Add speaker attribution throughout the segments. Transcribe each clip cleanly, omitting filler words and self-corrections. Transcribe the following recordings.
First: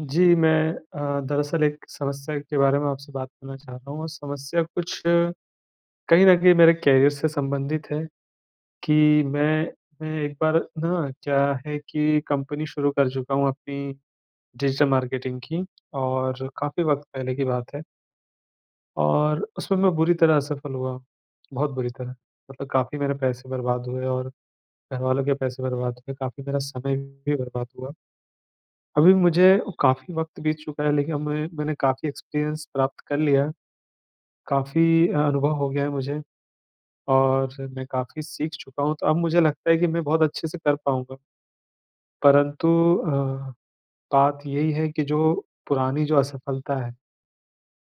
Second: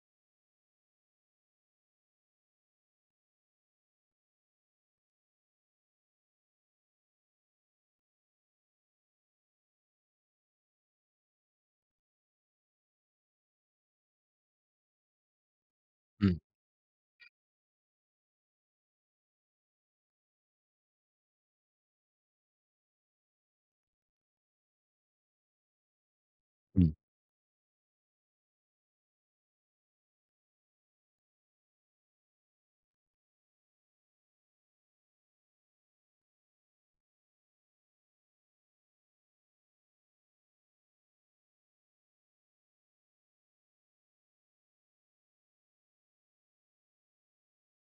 Speaker 1: जी, मैं दरअसल एक समस्या के बारे में आपसे बात करना चाह रहा हूँ और समस्या कुछ कहीं न कहीं मेरे करियर से संबंधित है कि मैं एक बार ना क्या है कि कंपनी शुरू कर चुका हूँ अपनी डिजिटल मार्केटिंग की।
Speaker 2: हुँ,
Speaker 1: और काफ़ी वक़्त पहले की बात है और उसमें मैं बुरी तरह असफल हुआ, बहुत बुरी तरह। मतलब काफ़ी मेरे पैसे बर्बाद हुए और घरवालों के पैसे बर्बाद हुए, काफ़ी मेरा
Speaker 2: हुँ।
Speaker 1: समय भी बर्बाद हुआ। अभी मुझे काफ़ी वक़्त बीत चुका है, लेकिन अब मैंने काफ़ी एक्सपीरियंस प्राप्त कर लिया है, काफ़ी अनुभव हो गया है मुझे और मैं काफ़ी सीख चुका हूँ, तो अब मुझे लगता है कि मैं बहुत अच्छे से कर पाऊँगा। परंतु अ, बात यही है कि जो पुरानी जो असफलता है,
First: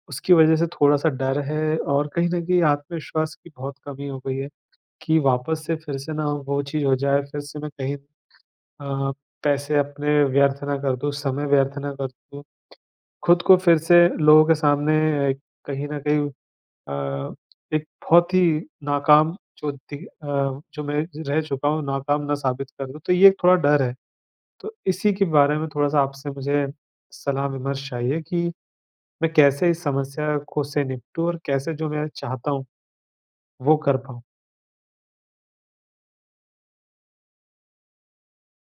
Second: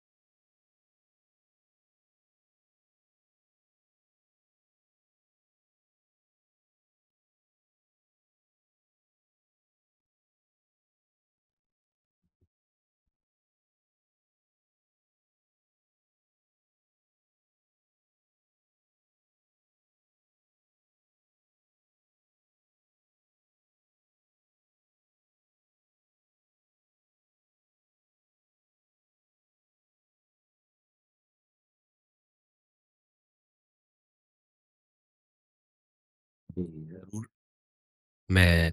Speaker 1: उसकी वज़ह से थोड़ा-सा डर है और कहीं न कहीं आत्मविश्वास की बहुत कमी हो गई है कि वापस से फिर से ना वो चीज़ हो जाए, फिर से मैं कहीं अ, पैसे अपने व्यर्थ ना कर दूँ, समय व्यर्थ ना कर दूँ। खुद को फिर से लोगों के सामने अ, कहीं न कहीं अ, एक बहुत ही नाकाम जो मैं रह चुका हूँ, नाकाम ना साबित कर दूँ, तो ये एक थोड़ा डर है। तो इसी के बारे में थोड़ा-सा आपसे मुझे सलाह-विमर्श चाहिए कि मैं कैसे इस समस्या को से निपटूँ और कैसे जो मैं चाहता हूँ, वो कर पाऊँ?
Speaker 2: जी, ज़रूर। मैं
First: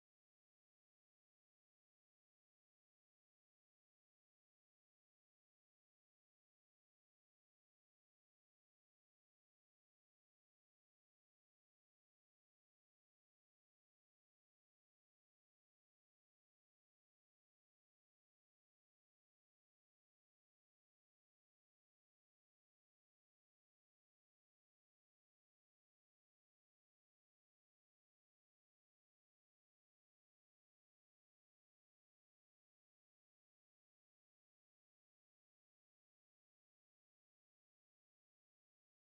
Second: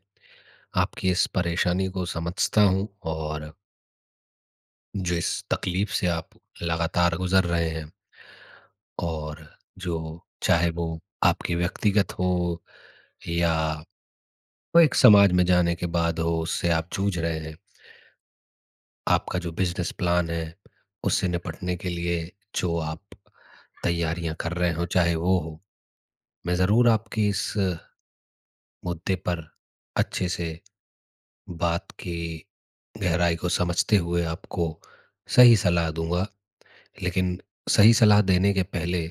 Speaker 2: आपकी इस परेशानी को समझता हूँ और जो इस तकलीफ़ से आप लगातार गुज़र रहे हैं, और जो चाहे वो आपकी व्यक्तिगत हो या वो एक समाज में जाने के बाद हो, उससे आप जूझ रहे हैं। आपका जो बिज़नेस प्लान है, उससे निपटने के लिए जो आप तैयारियाँ कर रहे हो, चाहे वो हो। मैं ज़रूर आपके इस मुद्दे पर अच्छे से बात की गहराई को समझते हुए आपको सही सलाह दूँगा। लेकिन सही सलाह देने के पहले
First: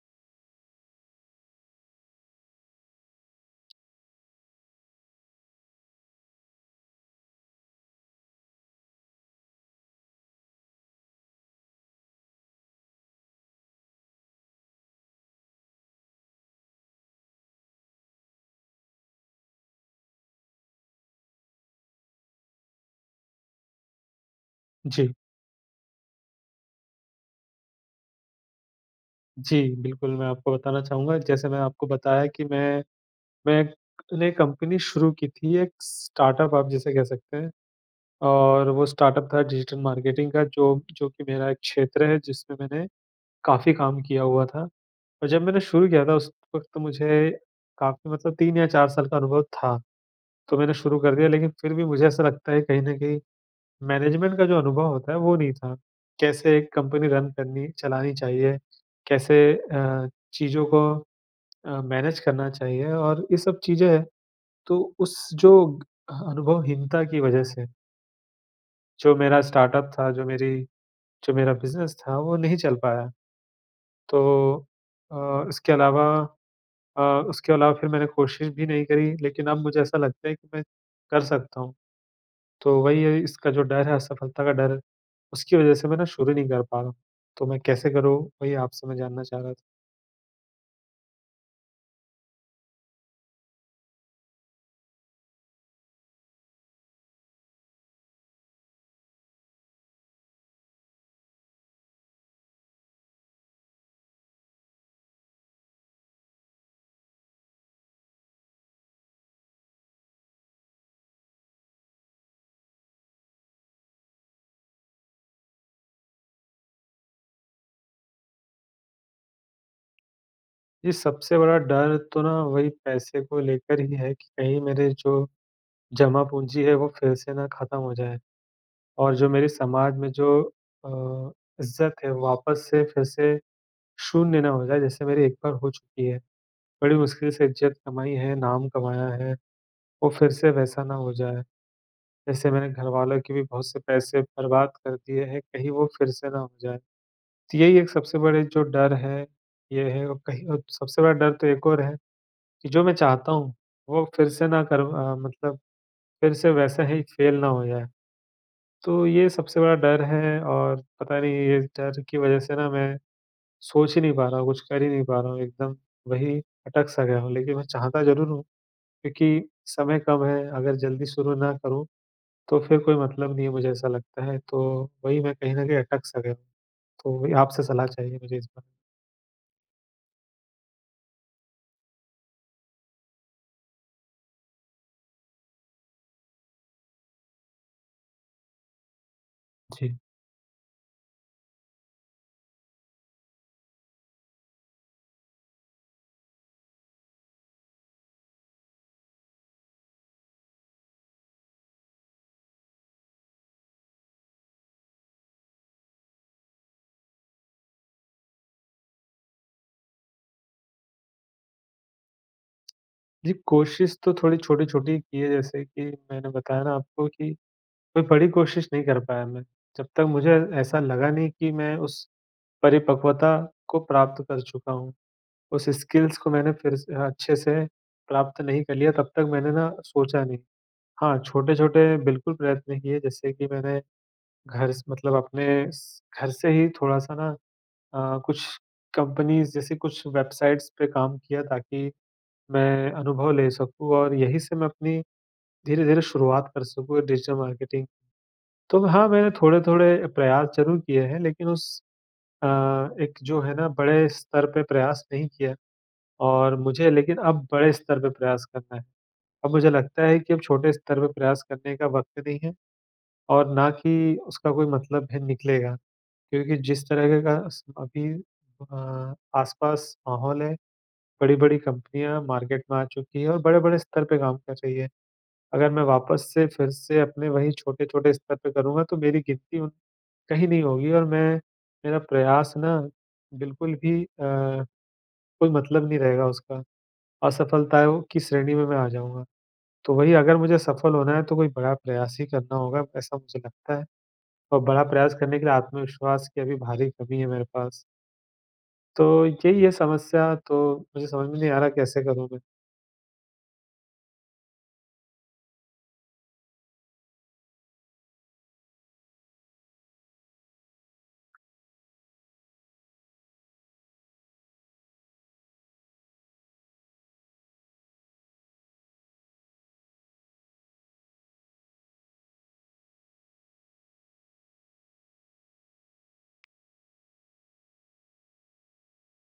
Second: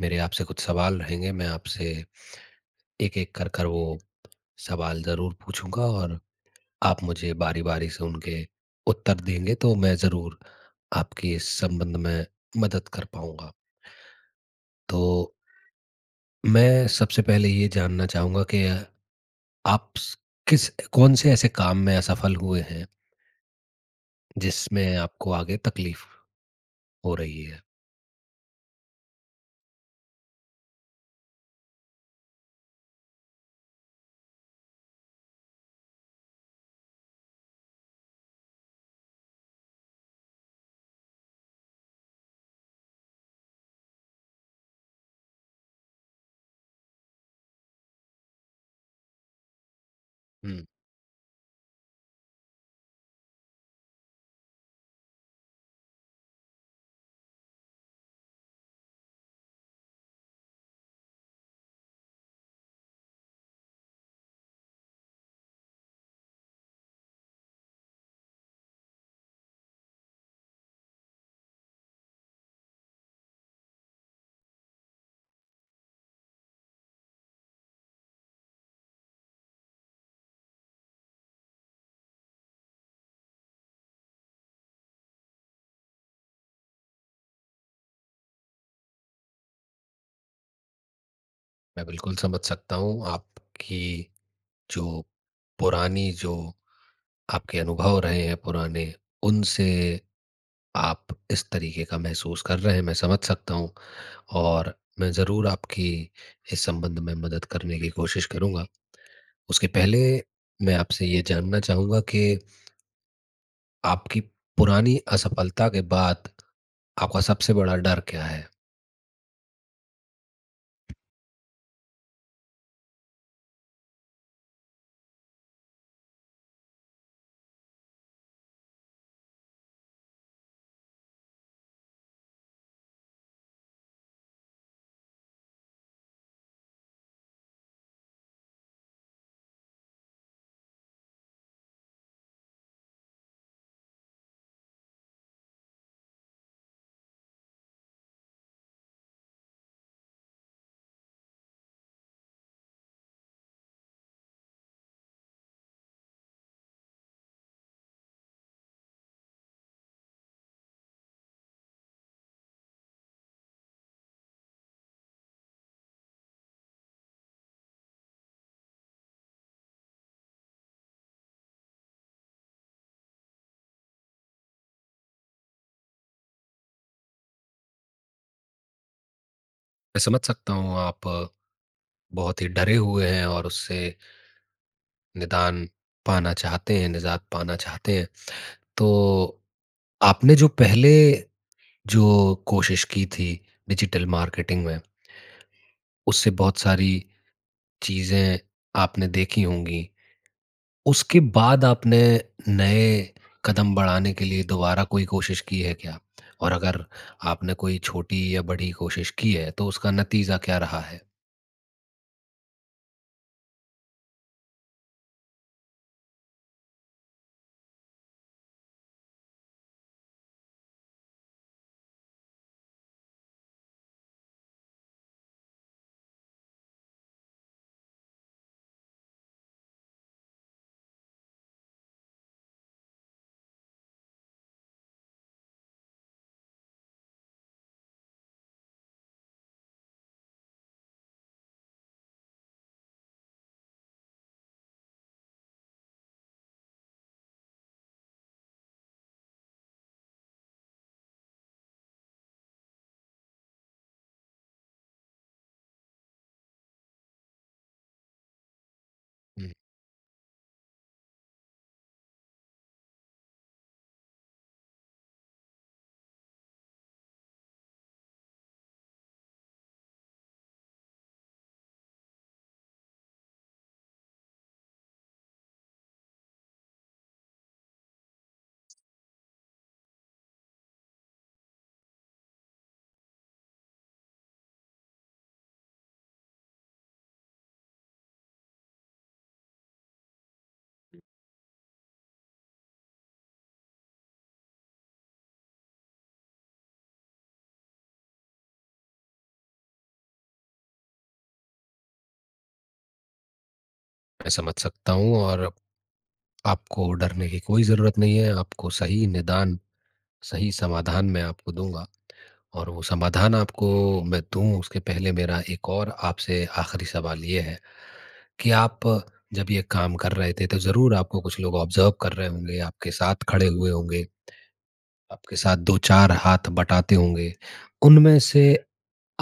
Speaker 2: मेरे आपसे कुछ सवाल रहेंगे। मैं आपसे एक-एक कर कर वो सवाल ज़रूर पूछूँगा, और आप मुझे बारी-बारी से उनके उत्तर देंगे तो मैं ज़रूर आपकी इस संबंध में मदद कर पाऊँगा। तो मैं सबसे पहले ये जानना चाहूँगा कि आप स किस कौन से ऐसे काम में असफल हुए हैं जिसमें
Speaker 1: जी।
Speaker 2: आपको आगे तकलीफ़ हो रही है?
Speaker 1: जी, बिल्कुल, मैं आपको बताना चाहूँगा। जैसे मैंने आपको बताया कि मैं ने कंपनी शुरू की थी, एक स्टार्टअप आप जिसे कह सकते हैं। और वो स्टार्टअप था डिजिटल मार्केटिंग का जो जो कि मेरा एक क्षेत्र है जिसमें मैंने काफ़ी काम किया हुआ था। और जब मैंने शुरू किया था उस वक़्त तो मुझे काफ़ी मतलब 3 या 4 साल का अनुभव था, तो
Speaker 2: हुँ।
Speaker 1: मैंने शुरू कर दिया, लेकिन फिर भी मुझे ऐसा लगता है कहीं न कहीं मैनेजमेंट का जो अनुभव होता है वो नहीं था। कैसे एक कंपनी रन करनी चलानी चाहिए, कैसे चीज़ों को मैनेज करना चाहिए और ये सब चीज़ें हैं। तो उस जो अनुभवहीनता की वजह से जो मेरा स्टार्टअप था, जो मेरा बिज़नेस था वो नहीं चल पाया। तो अ, इसके अलावा अ, उसके अलावा फिर मैंने कोशिश भी नहीं करी, लेकिन अब मुझे ऐसा लगता है कि मैं कर सकता हूँ। तो वही है इसका जो डर है, असफलता का डर, है, उसकी वज़ह से मैं ना शुरू नहीं कर पा रहा हूँ। तो मैं कैसे करूँ, वही आपसे मैं जानना चाह रहा था।
Speaker 2: मैं बिल्कुल समझ सकता हूँ आपकी, जो पुरानी जो आपके अनुभव रहे हैं पुराने, उनसे आप इस तरीके का महसूस कर रहे हैं, मैं समझ सकता हूँ। और मैं ज़रूर आपकी इस संबंध में मदद करने की कोशिश करूँगा। उसके पहले मैं आपसे ये जानना चाहूँगा कि आपकी पुरानी असफलता के बाद आपका सबसे बड़ा डर क्या है?
Speaker 1: ये सबसे बड़ा डर तो ना वही पैसे को लेकर ही है कि कहीं मेरे जो जमा पूँजी है वो फिर से ना ख़त्म हो जाए और जो मेरे समाज में जो अ, इज़्ज़त है वापस से फिर से शून्य ना हो जाए, जैसे मेरी एक बार हो चुकी है। बड़ी मुश्किल से इज़्ज़त कमाई है, नाम कमाया है, वो फिर से वैसा ना हो जाए। जैसे मैंने घरवालों के भी बहुत से पैसे बर्बाद कर दिए हैं, कहीं वो फिर से ना हो जाए। तो यही एक सबसे बड़े जो डर है, ये है और कहीं और सबसे बड़ा डर तो एक और है कि जो मैं चाहता हूँ, वो फिर से ना मतलब फिर से वैसा ही फ़ेल ना हो जाए। तो ये सबसे बड़ा डर है और पता नहीं ये डर की वज़ह से ना मैं सोच ही नहीं पा रहा हूँ, कुछ कर ही नहीं पा रहा हूँ, एकदम वही अटक-सा गया हूँ। लेकिन मैं चाहता ज़रूर हूँ, क्योंकि समय कम है, अगर जल्दी शुरू ना करूँ, तो फिर कोई मतलब नहीं है, मुझे ऐसा लगता है। तो वही मैं कहीं न कहीं अटक-सा गया हूँ, तो वही आपसे सलाह चाहिए मुझे इस बारे में।
Speaker 2: मैं समझ सकता हूँ, आप बहुत ही डरे हुए हैं और उससे निदान पाना चाहते हैं, निजात पाना चाहते हैं। तो
Speaker 1: जी।
Speaker 2: आपने जो पहले जो कोशिश की थी डिजिटल मार्केटिंग में, उससे बहुत सारी चीज़ें आपने देखी होंगी। उसके बाद आपने नए कदम बढ़ाने के लिए दोबारा कोई कोशिश की है क्या? और अगर आपने कोई छोटी या बड़ी कोशिश की है, तो उसका नतीजा क्या रहा है?
Speaker 1: जी, कोशिश तो थोड़ी छोटी-छोटी की है, जैसे कि मैंने बताया ना आपको कि कोई बड़ी कोशिश नहीं कर पाया मैं। जब तक मुझे ऐसा लगा नहीं कि मैं उस परिपक्वता को प्राप्त कर चुका हूँ। उस स्किल्स को मैंने फिर से अच्छे से प्राप्त नहीं कर लिया तब तक मैंने ना सोचा नहीं। हाँ, छोटे-छोटे बिल्कुल प्रयत्न किए, जैसे कि मैंने घर स मतलब अपने स घर से ही थोड़ा-सा ना कुछ कंपनीज़ जैसे कुछ वेबसाइट्स पे काम किया, ताकि मैं अनुभव ले सकूँ और यहीं से मैं अपनी धीरे-धीरे शुरुआत कर सकूँ डिजिटल मार्केटिंग। तो हाँ, मैंने थोड़े-थोड़े प्रयास ज़रूर किए हैं, लेकिन अ, एक जो है ना बड़े स्तर पे प्रयास नहीं किया और मुझे लेकिन अब बड़े स्तर पे प्रयास करना है।
Speaker 2: हुँ।
Speaker 1: अब मुझे लगता है कि अब छोटे स्तर पे प्रयास करने का वक़्त नहीं है और ना कि उसका कोई मतलब है निकलेगा। क्योंकि जिस तरह का स अभी अ, आस-पास माहौल है, बड़ी-बड़ी कंपनियाँ मार्केट में आ चुकी हैं और बड़े-बड़े स्तर पे काम कर रही है। अगर मैं वापस से फिर से अपने वही छोटे-छोटे स्तर पे करूँगा, तो मेरी गिनती उन कहीं नहीं होगी और मैं मेरा प्रयास ना बिल्कुल भी कोई मतलब नहीं रहेगा उसका। असफलताओं की श्रेणी में मैं आ जाऊँगा। तो वही अगर मुझे सफल होना है तो कोई बड़ा प्रयास ही करना होगा, ऐसा मुझे लगता है और बड़ा प्रयास करने के लिए आत्मविश्वास की अभी भारी कमी है मेरे पास। तो यही है समस्या, तो मुझे समझ में नहीं आ रहा कैसे करूँ मैं?
Speaker 2: मैं समझ सकता हूँ, और आपको डरने की कोई ज़रूरत नहीं है। आपको सही निदान, सही समाधान मैं आपको दूँगा, और वो समाधान आपको मैं दूँ उसके पहले मेरा एक और आपसे आखिरी सवाल ये है कि आप जब ये काम कर रहे थे तो ज़रूर आपको कुछ लोग ऑब्ज़र्व कर रहे होंगे, आपके साथ खड़े हुए होंगे, आपके साथ 2-4 हाथ बटाते होंगे। उनमें से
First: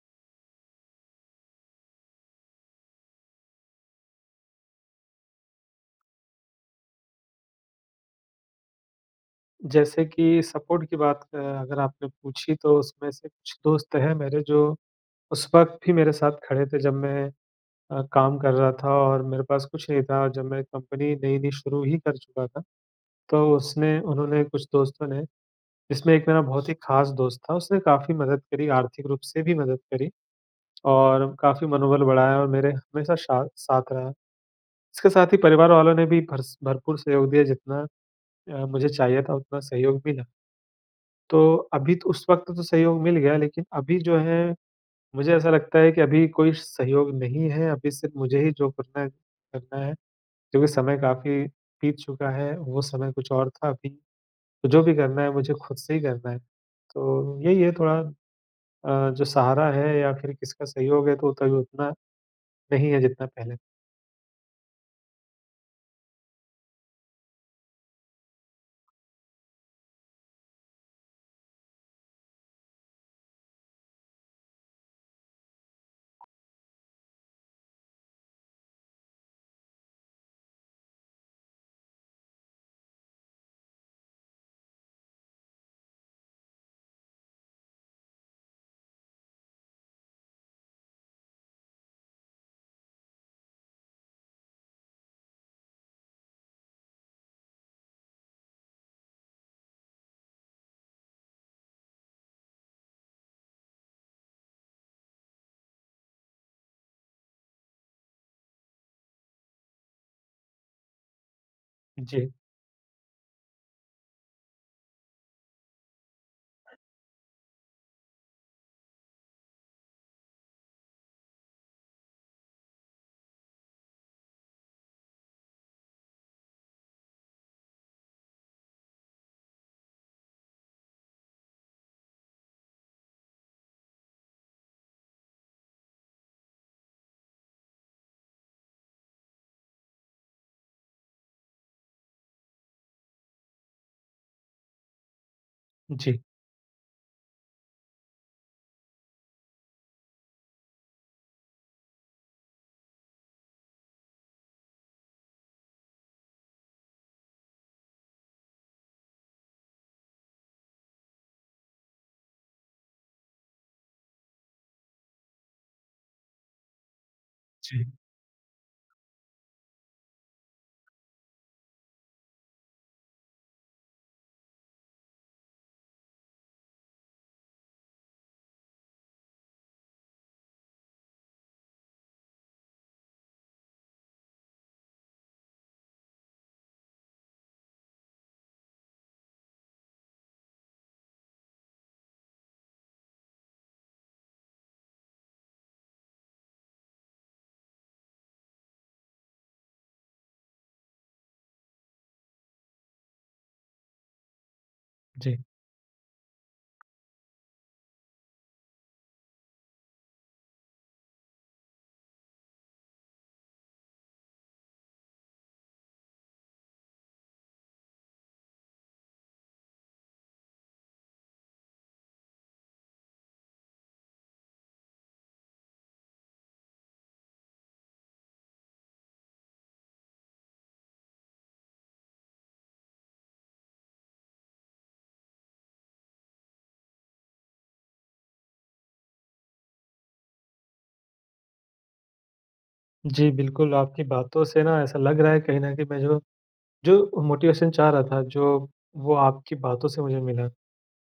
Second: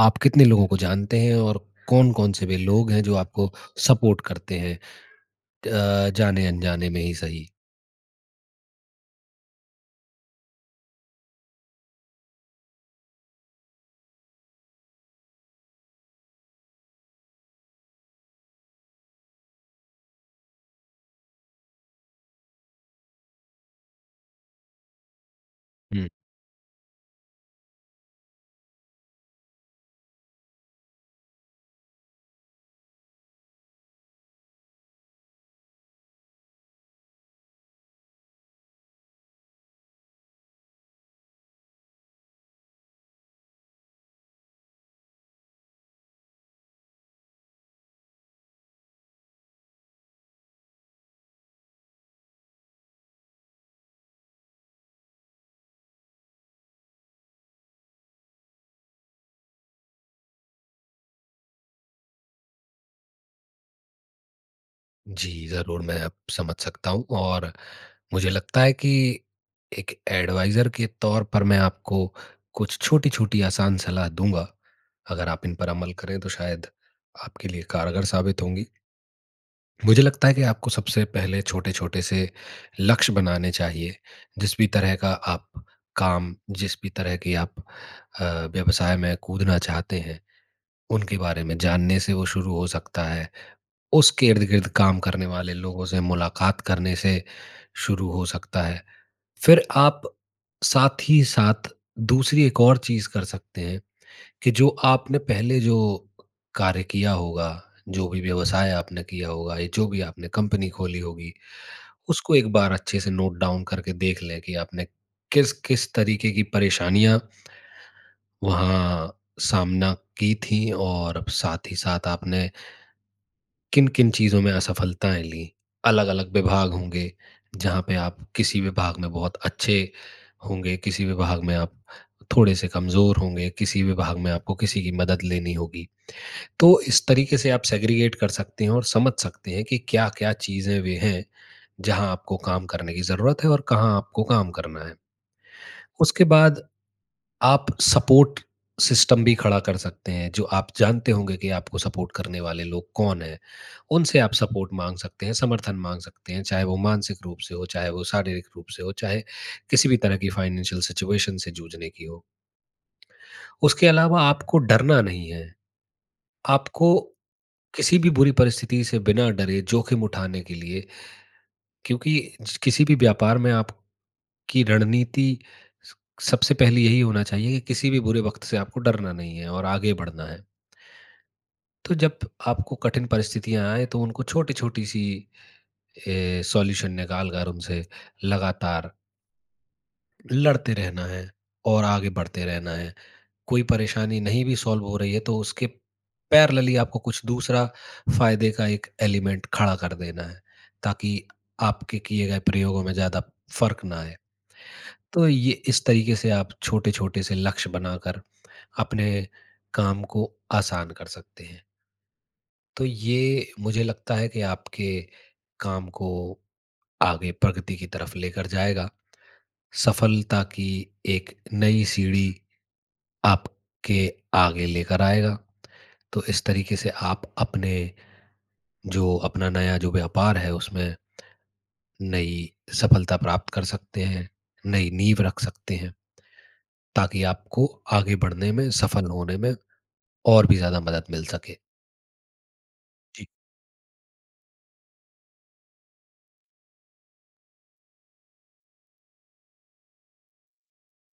Speaker 2: आप कितने लोगों को जानते हैं, और कौन-कौन से वे लोग हैं जो आपको सपोर्ट करते हैं, जाने-अनजाने में ही सही?
Speaker 1: जैसे कि सपोर्ट की बात अगर आपने पूछी, तो उसमें से कुछ दोस्त हैं मेरे जो उस वक़्त भी मेरे साथ खड़े थे, जब मैं काम कर रहा था और मेरे पास कुछ नहीं था और जब मैं कंपनी नई-नई शुरू ही कर चुका था, तो उसने उन्होंने कुछ दोस्तों ने,
Speaker 2: हुँ।
Speaker 1: इसमें एक मेरा बहुत ही ख़ास दोस्त था, उसने काफ़ी मदद करी, आर्थिक रूप से भी मदद करी और काफ़ी मनोबल बढ़ाया और मेरे हमेशा शा साथ रहा। इसके साथ ही परिवार वालों ने भी भरस भरपूर सहयोग दिया, जितना मुझे चाहिए था उतना सहयोग मिला। तो अभी तो उस वक़्त तो सहयोग मिल गया, लेकिन अभी जो है मुझे ऐसा लगता है कि अभी कोई सहयोग नहीं है, अभी सिर्फ़ मुझे ही जो करना है करना है, क्योंकि समय काफ़ी बीत चुका है, वो समय कुछ और था अभी। तो जो भी करना है मुझे खुद से ही करना है। तो यही है थोड़ा जो सहारा है या फिर किसका सहयोग है, तो उतना उतना नहीं है जितना पहले।
Speaker 2: जी, ज़रूर, मैं अब समझ सकता हूँ। और मुझे लगता है कि एक एडवाइज़र के तौर पर मैं आपको कुछ छोटी-छोटी आसान सलाह दूँगा। अगर आप इन पर अमल करें तो शायद आपके लिए कारगर साबित होंगी। मुझे लगता है कि आपको सबसे पहले छोटे-छोटे से लक्ष्य बनाने चाहिए। जिस भी तरह का आप काम, जिस भी तरह की आप अ, व्यवसाय में कूदना चाहते हैं, उनके बारे में जानने से वो शुरू हो सकता है। उसके इर्द-गिर्द काम करने वाले लोगों से मुलाकात करने से शुरू हो सकता है। फिर आप साथ ही साथ दूसरी एक और चीज़ कर सकते हैं कि जो आपने पहले जो कार्य किया होगा, जो भी व्यवसाय आपने किया होगा या जो भी आपने कंपनी खोली होगी,
Speaker 1: जी,
Speaker 2: उसको एक बार अच्छे से नोट डाउन करके देख लें कि आपने किस-किस तरीके की परेशानियाँ वहाँ सामना की थी, और साथ ही साथ आपने किन-किन चीज़ों में असफलताएँ ली? अलग-अलग विभाग होंगे, जहाँ पे आप किसी विभाग में बहुत अच्छे होंगे, किसी विभाग में आप थोड़े से कमज़ोर होंगे, किसी विभाग में आपको किसी की मदद लेनी होगी। तो इस तरीके से आप सेग्रीगेट कर सकते हैं और समझ सकते हैं कि क्या-क्या चीज़ें वे हैं, जहाँ आपको काम करने की ज़रूरत है और कहाँ आपको काम करना है।
Speaker 1: जी,
Speaker 2: उसके बाद आप सपोर्ट सिस्टम भी खड़ा कर सकते हैं, जो आप जानते होंगे कि आपको सपोर्ट करने वाले लोग कौन हैं। उनसे आप सपोर्ट माँग सकते हैं, समर्थन माँग सकते हैं, चाहे वो मानसिक रूप से हो, चाहे वो शारीरिक रूप से हो, चाहे किसी भी तरह की फाइनेंशियल सिचुएशन से जूझने की हो। उसके अलावा आपको डरना नहीं है, आपको
Speaker 1: जी,
Speaker 2: किसी भी बुरी परिस्थिति से बिना डरे जोखिम उठाने के लिए, क्योंकि किसी भी व्यापार में आपकी रणनीति स सबसे पहले यही होना चाहिए कि किसी भी बुरे वक़्त से आपको डरना नहीं है और आगे बढ़ना है। तो जब आपको कठिन परिस्थितियाँ आएँ तो उनको छोटी-छोटी सी सॉल्यूशन निकालकर उनसे लगातार लड़ते रहना है और आगे बढ़ते रहना है। कोई परेशानी नहीं भी सॉल्व हो रही है तो उसके पैरेलली आपको कुछ दूसरा फ़ायदे का एक एलिमेंट खड़ा कर देना है, ताकि आपके किए गए प्रयोगों में ज़्यादा फ़र्क ना आए। तो
Speaker 1: जी।
Speaker 2: ये इस तरीके से आप छोटे-छोटे से लक्ष्य बनाकर अपने काम को आसान कर सकते हैं। तो ये मुझे लगता है कि आपके काम को आगे प्रगति की तरफ लेकर जाएगा। सफलता की एक नई सीढ़ी आपके आगे लेकर आएगा। तो इस तरीके से आप अपने जो अपना नया जो व्यापार है उसमें नई सफलता प्राप्त कर सकते हैं, नई नींव रख सकते हैं, ताकि आपको आगे बढ़ने में, सफल होने में और भी ज़्यादा मदद मिल सके। जी।
Speaker 1: जी, बिल्कुल आपकी बातों से ना ऐसा लग रहा है कहीं न कहीं मैं जो जो मोटिवेशन चाह रहा था, जो वो आपकी बातों से मुझे मिला।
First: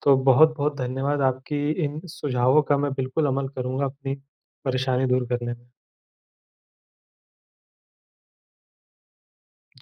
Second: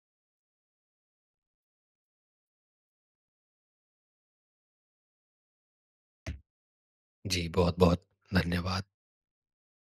Speaker 1: तो बहुत-बहुत धन्यवाद, आपकी इन सुझावों का मैं बिल्कुल अमल करूँगा अपनी परेशानी दूर करने में।
Speaker 2: जी बहुत-बहुत धन्यवाद।